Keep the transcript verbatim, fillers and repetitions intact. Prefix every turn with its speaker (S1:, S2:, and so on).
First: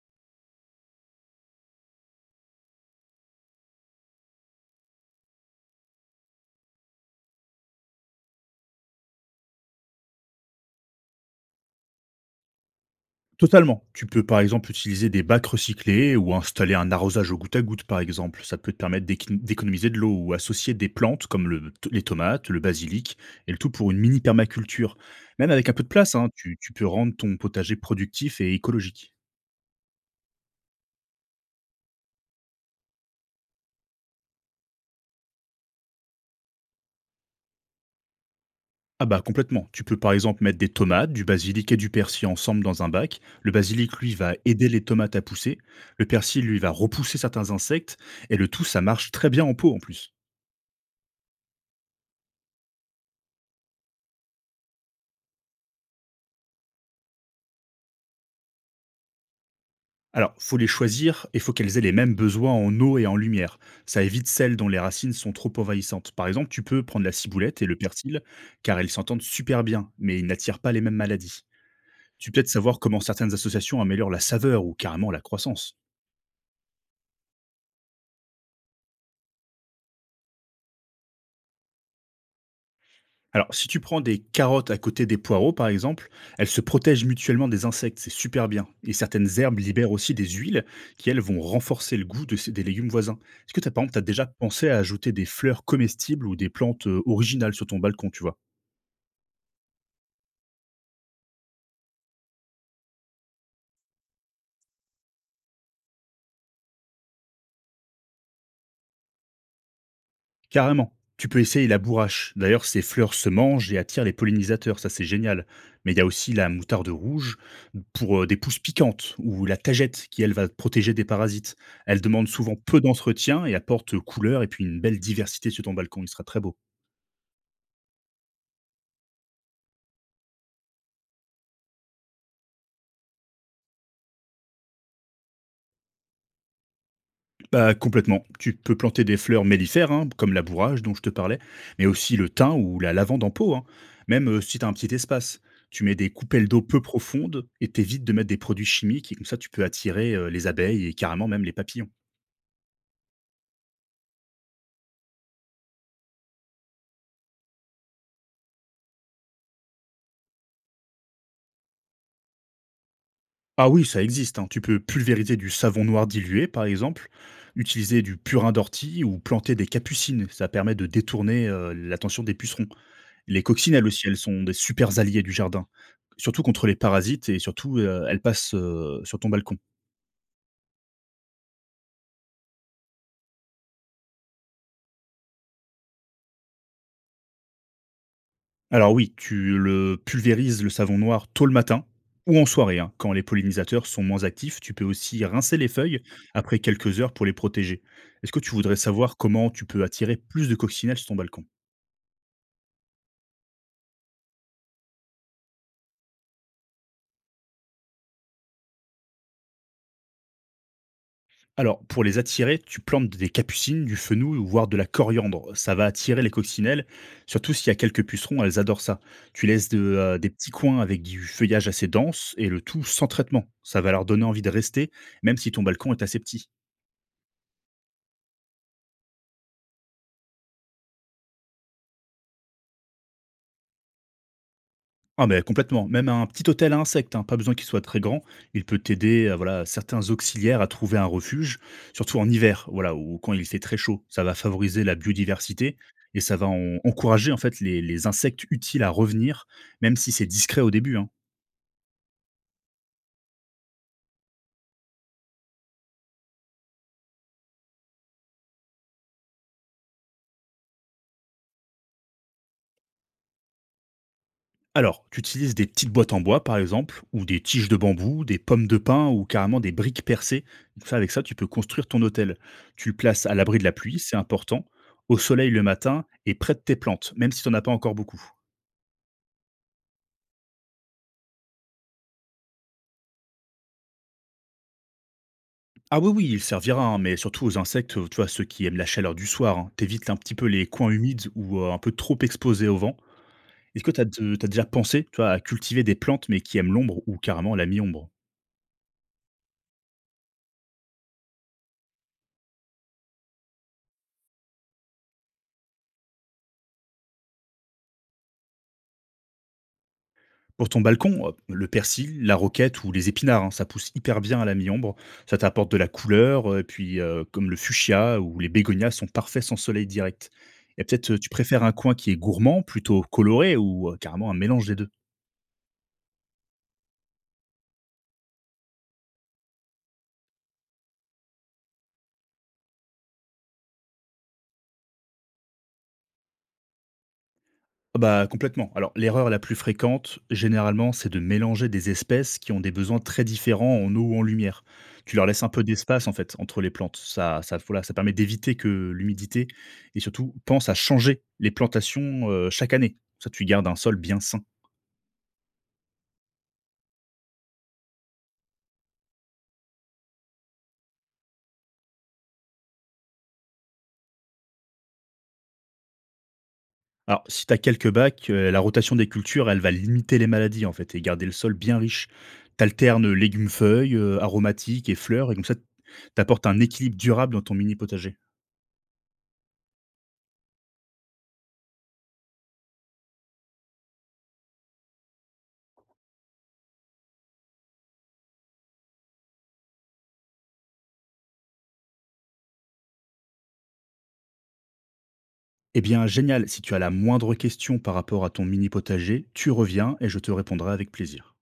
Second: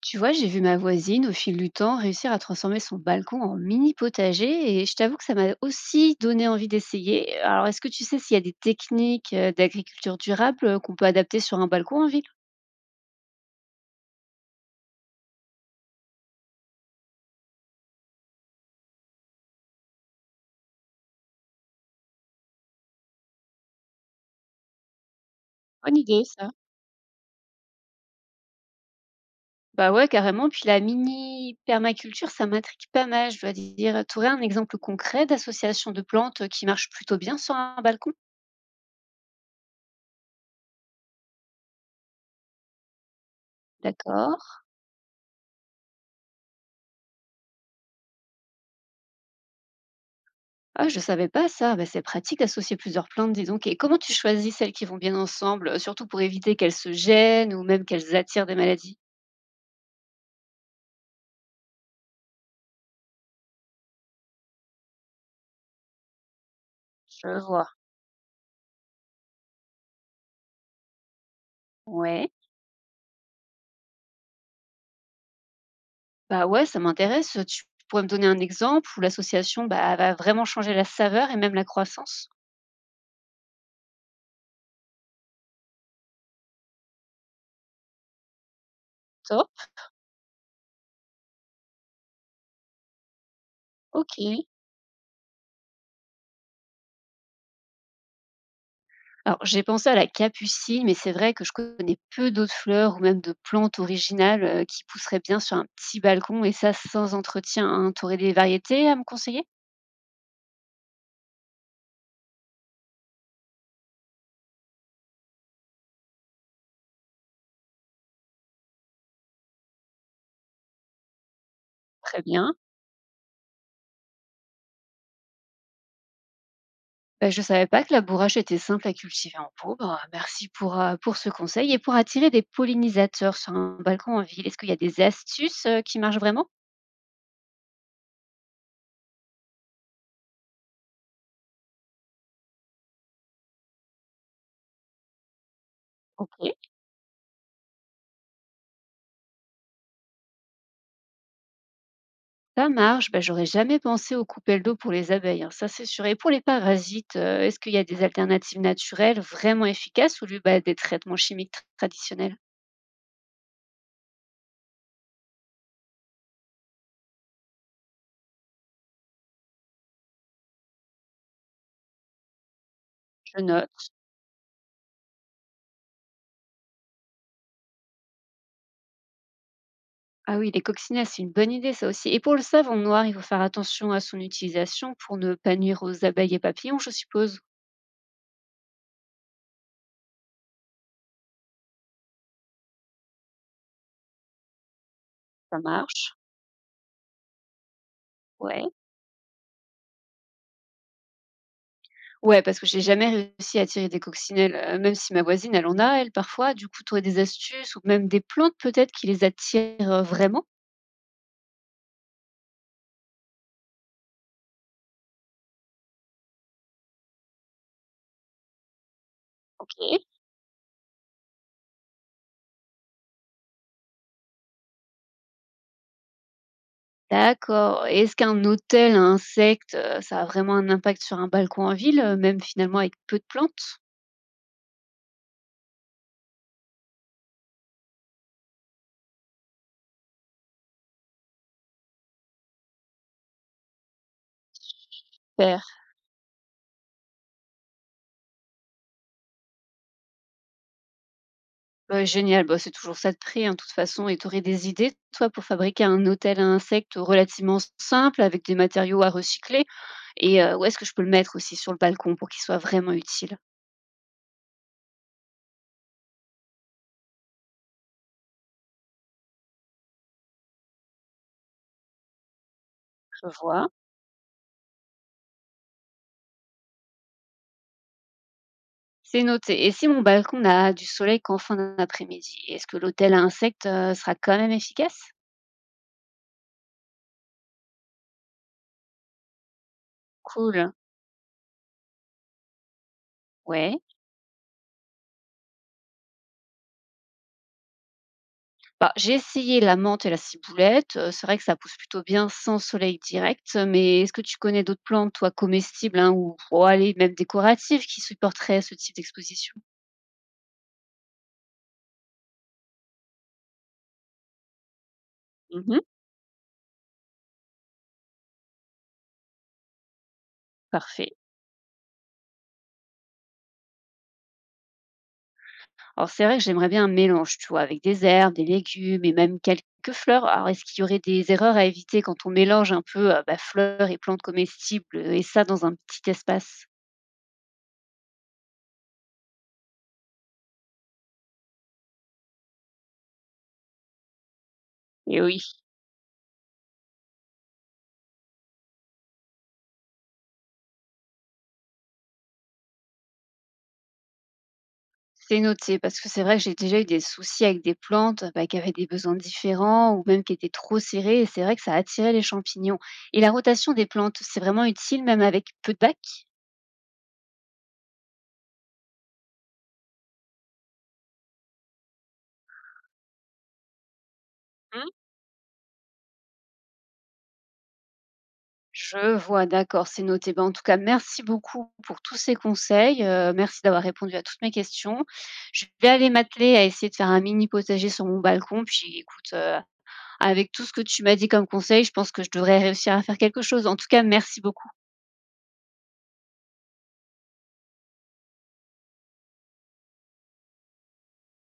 S1: Tu vois, j'ai vu ma voisine au fil du temps réussir à transformer son balcon en mini potager et je t'avoue que ça m'a aussi donné envie d'essayer. Alors, est-ce que tu sais s'il y a des techniques euh, d'agriculture durable euh, qu'on peut adapter sur un balcon en ville?
S2: Totalement. Tu peux par exemple utiliser des bacs recyclés ou installer un arrosage au goutte à goutte par exemple. Ça peut te permettre d'équi- d'économiser de l'eau ou associer des plantes comme le- les tomates, le basilic et le tout pour une mini permaculture. Même avec un peu de
S1: Bonne
S2: place,
S1: idée,
S2: hein,
S1: ça.
S2: tu, tu peux rendre ton potager productif et écologique.
S1: Bah ouais, carrément. Puis la mini permaculture, ça m'intrigue pas mal, je dois dire. Tu aurais un exemple concret d'association de plantes qui marche plutôt bien sur un balcon?
S2: Ah bah complètement. Tu peux par exemple mettre des tomates, du basilic et du persil ensemble dans un bac. Le basilic lui va
S1: D'accord.
S2: aider les tomates à pousser. Le persil lui va repousser certains insectes et le tout ça marche très bien en pot en plus.
S1: Ah, je savais pas ça. Bah, c'est pratique d'associer plusieurs plantes, dis donc. Et comment tu choisis celles qui vont bien ensemble, euh, surtout pour éviter qu'elles se gênent ou même qu'elles attirent des maladies?
S2: Alors, faut les choisir et faut qu'elles aient les mêmes besoins en eau et en lumière. Ça évite celles dont les racines sont trop envahissantes. Par exemple, tu peux prendre la
S1: Je
S2: ciboulette et
S1: vois.
S2: le persil, car elles s'entendent super bien, mais ils n'attirent pas les mêmes maladies. Tu
S1: Ouais.
S2: peux peut-être savoir comment certaines associations améliorent la saveur ou carrément la croissance.
S1: Bah ouais, ça m'intéresse. Tu pourrais me donner un exemple où l'association bah, va vraiment changer la saveur et même la croissance?
S2: Alors, si tu prends des carottes à côté des poireaux, par exemple, elles se protègent mutuellement des insectes, c'est super bien. Et certaines
S1: Top.
S2: herbes libèrent aussi des huiles qui, elles, vont renforcer le goût de ces- des légumes voisins. Est-ce que, t'as, par exemple, tu as
S1: Ok.
S2: déjà pensé à ajouter des fleurs comestibles ou des plantes euh, originales sur ton balcon, tu vois?
S1: Alors, j'ai pensé à la capucine, mais c'est vrai que je connais peu d'autres fleurs ou même de plantes originales euh, qui pousseraient bien sur un petit balcon et ça sans entretien. Tu aurais des variétés à me conseiller?
S2: Carrément. Tu peux essayer la bourrache. D'ailleurs, ces fleurs se mangent et attirent les pollinisateurs, ça c'est génial. Mais il y a aussi la moutarde rouge pour euh, des pousses piquantes ou la tagette qui, elle, va protéger des parasites. Elle
S1: Très
S2: demande souvent
S1: bien.
S2: peu d'entretien et apporte couleur et puis une belle diversité sur ton balcon. Il sera très beau.
S1: Bah, je ne savais pas que la bourrache était simple à cultiver en pot. Bah, merci pour, euh, pour ce conseil. Et pour attirer des pollinisateurs sur un balcon en ville, est-ce qu'il y a des astuces euh, qui marchent vraiment.
S2: Bah, complètement. Tu peux planter des fleurs mellifères, hein, comme la bourrage dont je te parlais, mais aussi le thym ou la lavande en pot, hein, même euh, si tu as un petit espace. Tu mets des
S1: Ok.
S2: coupelles d'eau peu profondes et t'évites de mettre des produits chimiques, et comme ça tu peux attirer euh, les abeilles et carrément même les papillons.
S1: Ça marche. Bah, j'aurais jamais pensé aux coupelles d'eau pour les abeilles, hein, ça c'est sûr. Et pour les parasites, euh, est-ce qu'il y a des alternatives naturelles vraiment efficaces ou lieu bah, des traitements chimiques tra- traditionnels.
S2: Ah oui, ça existe, hein. Tu peux pulvériser du savon noir dilué, par exemple, utiliser du purin d'ortie ou planter des capucines. Ça permet de détourner euh, l'attention des pucerons.
S1: Je
S2: Les coccinelles
S1: note.
S2: aussi, elles sont des supers alliées du jardin, surtout contre les parasites et surtout, heu, elles passent, heu, sur ton balcon.
S1: Ah oui, les coccinelles, c'est une bonne idée ça aussi. Et pour le savon noir, il faut faire attention à son utilisation pour ne pas nuire aux abeilles et papillons, je suppose.
S2: Alors oui, tu le pulvérises, le savon noir, tôt le matin ou en soirée, hein, quand les pollinisateurs sont moins actifs. Tu peux aussi rincer
S1: Ça
S2: les feuilles
S1: marche.
S2: après quelques heures pour les protéger. Est-ce que tu
S1: Ouais.
S2: voudrais savoir comment tu peux attirer plus de coccinelles sur ton balcon?
S1: Ouais, parce que j'ai jamais réussi à tirer des coccinelles, heu, même si ma voisine, elle en a, elle, parfois. Du coup, tu des astuces ou même des plantes peut-être qui les attirent, heu, vraiment?
S2: Alors, pour les attirer, tu plantes des capucines, du fenouil, ou voire de la coriandre. Ça va attirer les coccinelles, surtout s'il y a quelques pucerons, elles adorent ça. Tu laisses de,
S1: OK.
S2: euh, des petits coins avec du feuillage assez dense, et le tout sans traitement. Ça va leur donner envie de rester, même si ton balcon est assez petit.
S1: D'accord. Et est-ce qu'un hôtel à insectes, heu, ça a vraiment un impact sur un balcon en ville, heu, même finalement avec peu de plantes?
S2: Ah mais complètement, même un petit hôtel à insectes, hein, pas besoin qu'il soit très grand, il peut t'aider, heu, voilà, certains auxiliaires à trouver un refuge, surtout en hiver, voilà, ou quand il fait très chaud. Ça va favoriser la
S1: Super.
S2: biodiversité et ça va en encourager, en fait, les les insectes utiles à revenir, même si c'est discret au début, hein.
S1: Bah, génial, bah, c'est toujours ça de prix, hein, de toute façon et tu aurais des idées, toi, pour fabriquer un hôtel à insectes relativement simple avec des matériaux à recycler? Et heu, où est-ce que je peux le mettre aussi sur le balcon pour qu'il soit vraiment utile?
S2: Alors, tu utilises des petites boîtes en bois, par exemple, ou des tiges de bambou, des pommes de pin ou carrément des briques percées. Ça, avec ça, tu peux construire ton hôtel. Tu le places
S1: Je
S2: à l'abri de
S1: vois.
S2: la pluie, c'est important, au soleil le matin et près de tes plantes, même si tu en as pas encore beaucoup.
S1: C'est noté. Et si mon balcon n'a du soleil qu'en fin d'après-midi, est-ce que l'hôtel à insectes euh, sera quand même efficace?
S2: Ah oui, oui, il servira, hein, mais surtout aux insectes, euh, tu vois, ceux qui aiment la chaleur du soir, hein. T'évites un petit peu les
S1: Cool.
S2: coins humides ou euh, un peu trop exposés au vent.
S1: Ouais.
S2: Est-ce que t'as de- t'as déjà pensé, tu vois, à cultiver des plantes mais qui aiment l'ombre ou carrément la mi-ombre?
S1: Bah, j'ai essayé la menthe et la ciboulette. euh, C'est vrai que ça pousse plutôt bien sans soleil direct, mais est-ce que tu connais d'autres plantes, toi, comestibles hein, ou oh, allez, même décoratives, qui supporteraient ce type d'exposition?
S2: Pour ton balcon, euh, le persil, la roquette ou les épinards, hein, ça pousse hyper bien à la mi-ombre. Ça t'apporte de
S1: Mhm.
S2: la couleur, euh, et puis euh, comme le fuchsia ou les bégonias sont parfaits sans soleil direct. Et peut-être
S1: Parfait.
S2: euh, tu préfères un coin qui est gourmand, plutôt coloré ou euh, carrément un mélange des deux?
S1: Alors c'est vrai que j'aimerais bien un mélange, tu vois, avec des herbes, des légumes et même quelques fleurs. Alors est-ce qu'il y aurait des erreurs à éviter quand on mélange un peu euh, bah, fleurs et plantes comestibles euh, et ça dans un petit espace?
S2: Ah bah, complètement. Alors, l'erreur la plus fréquente, généralement, c'est de mélanger des espèces qui ont des besoins très différents en eau ou en lumière. Tu
S1: Et
S2: leur
S1: oui,
S2: laisses un peu d'espace, en fait, entre les plantes. Ça, ça, voilà, ça permet d'éviter que l'humidité, et surtout, pense à changer les plantations euh, chaque année. Ça, tu gardes un sol bien sain.
S1: c'est noté parce que c'est vrai que j'ai déjà eu des soucis avec des plantes bah, qui avaient des besoins différents ou même qui étaient trop serrées et c'est vrai que ça attirait les champignons. Et la rotation des plantes, c'est vraiment utile même avec peu de bac.
S2: Alors, si tu as quelques bacs, euh, la rotation des cultures, elle va limiter les maladies, en fait, et garder le sol bien riche. T'alternes légumes-feuilles, euh, aromatiques et fleurs, et comme ça, t'apportes un équilibre durable dans ton mini potager.
S1: Je vois, d'accord, c'est noté. Ben, en tout cas, merci beaucoup pour tous ces conseils. Heu, merci d'avoir répondu à toutes mes questions. Je vais aller m'atteler à essayer de faire un mini potager sur mon balcon. Puis écoute, heu, avec tout ce que tu m'as dit comme conseil, je pense que je devrais réussir à faire quelque chose. En tout cas, merci beaucoup.
S2: Eh bien, génial. Si tu as la moindre question par rapport à ton mini potager, tu reviens et je te répondrai avec plaisir.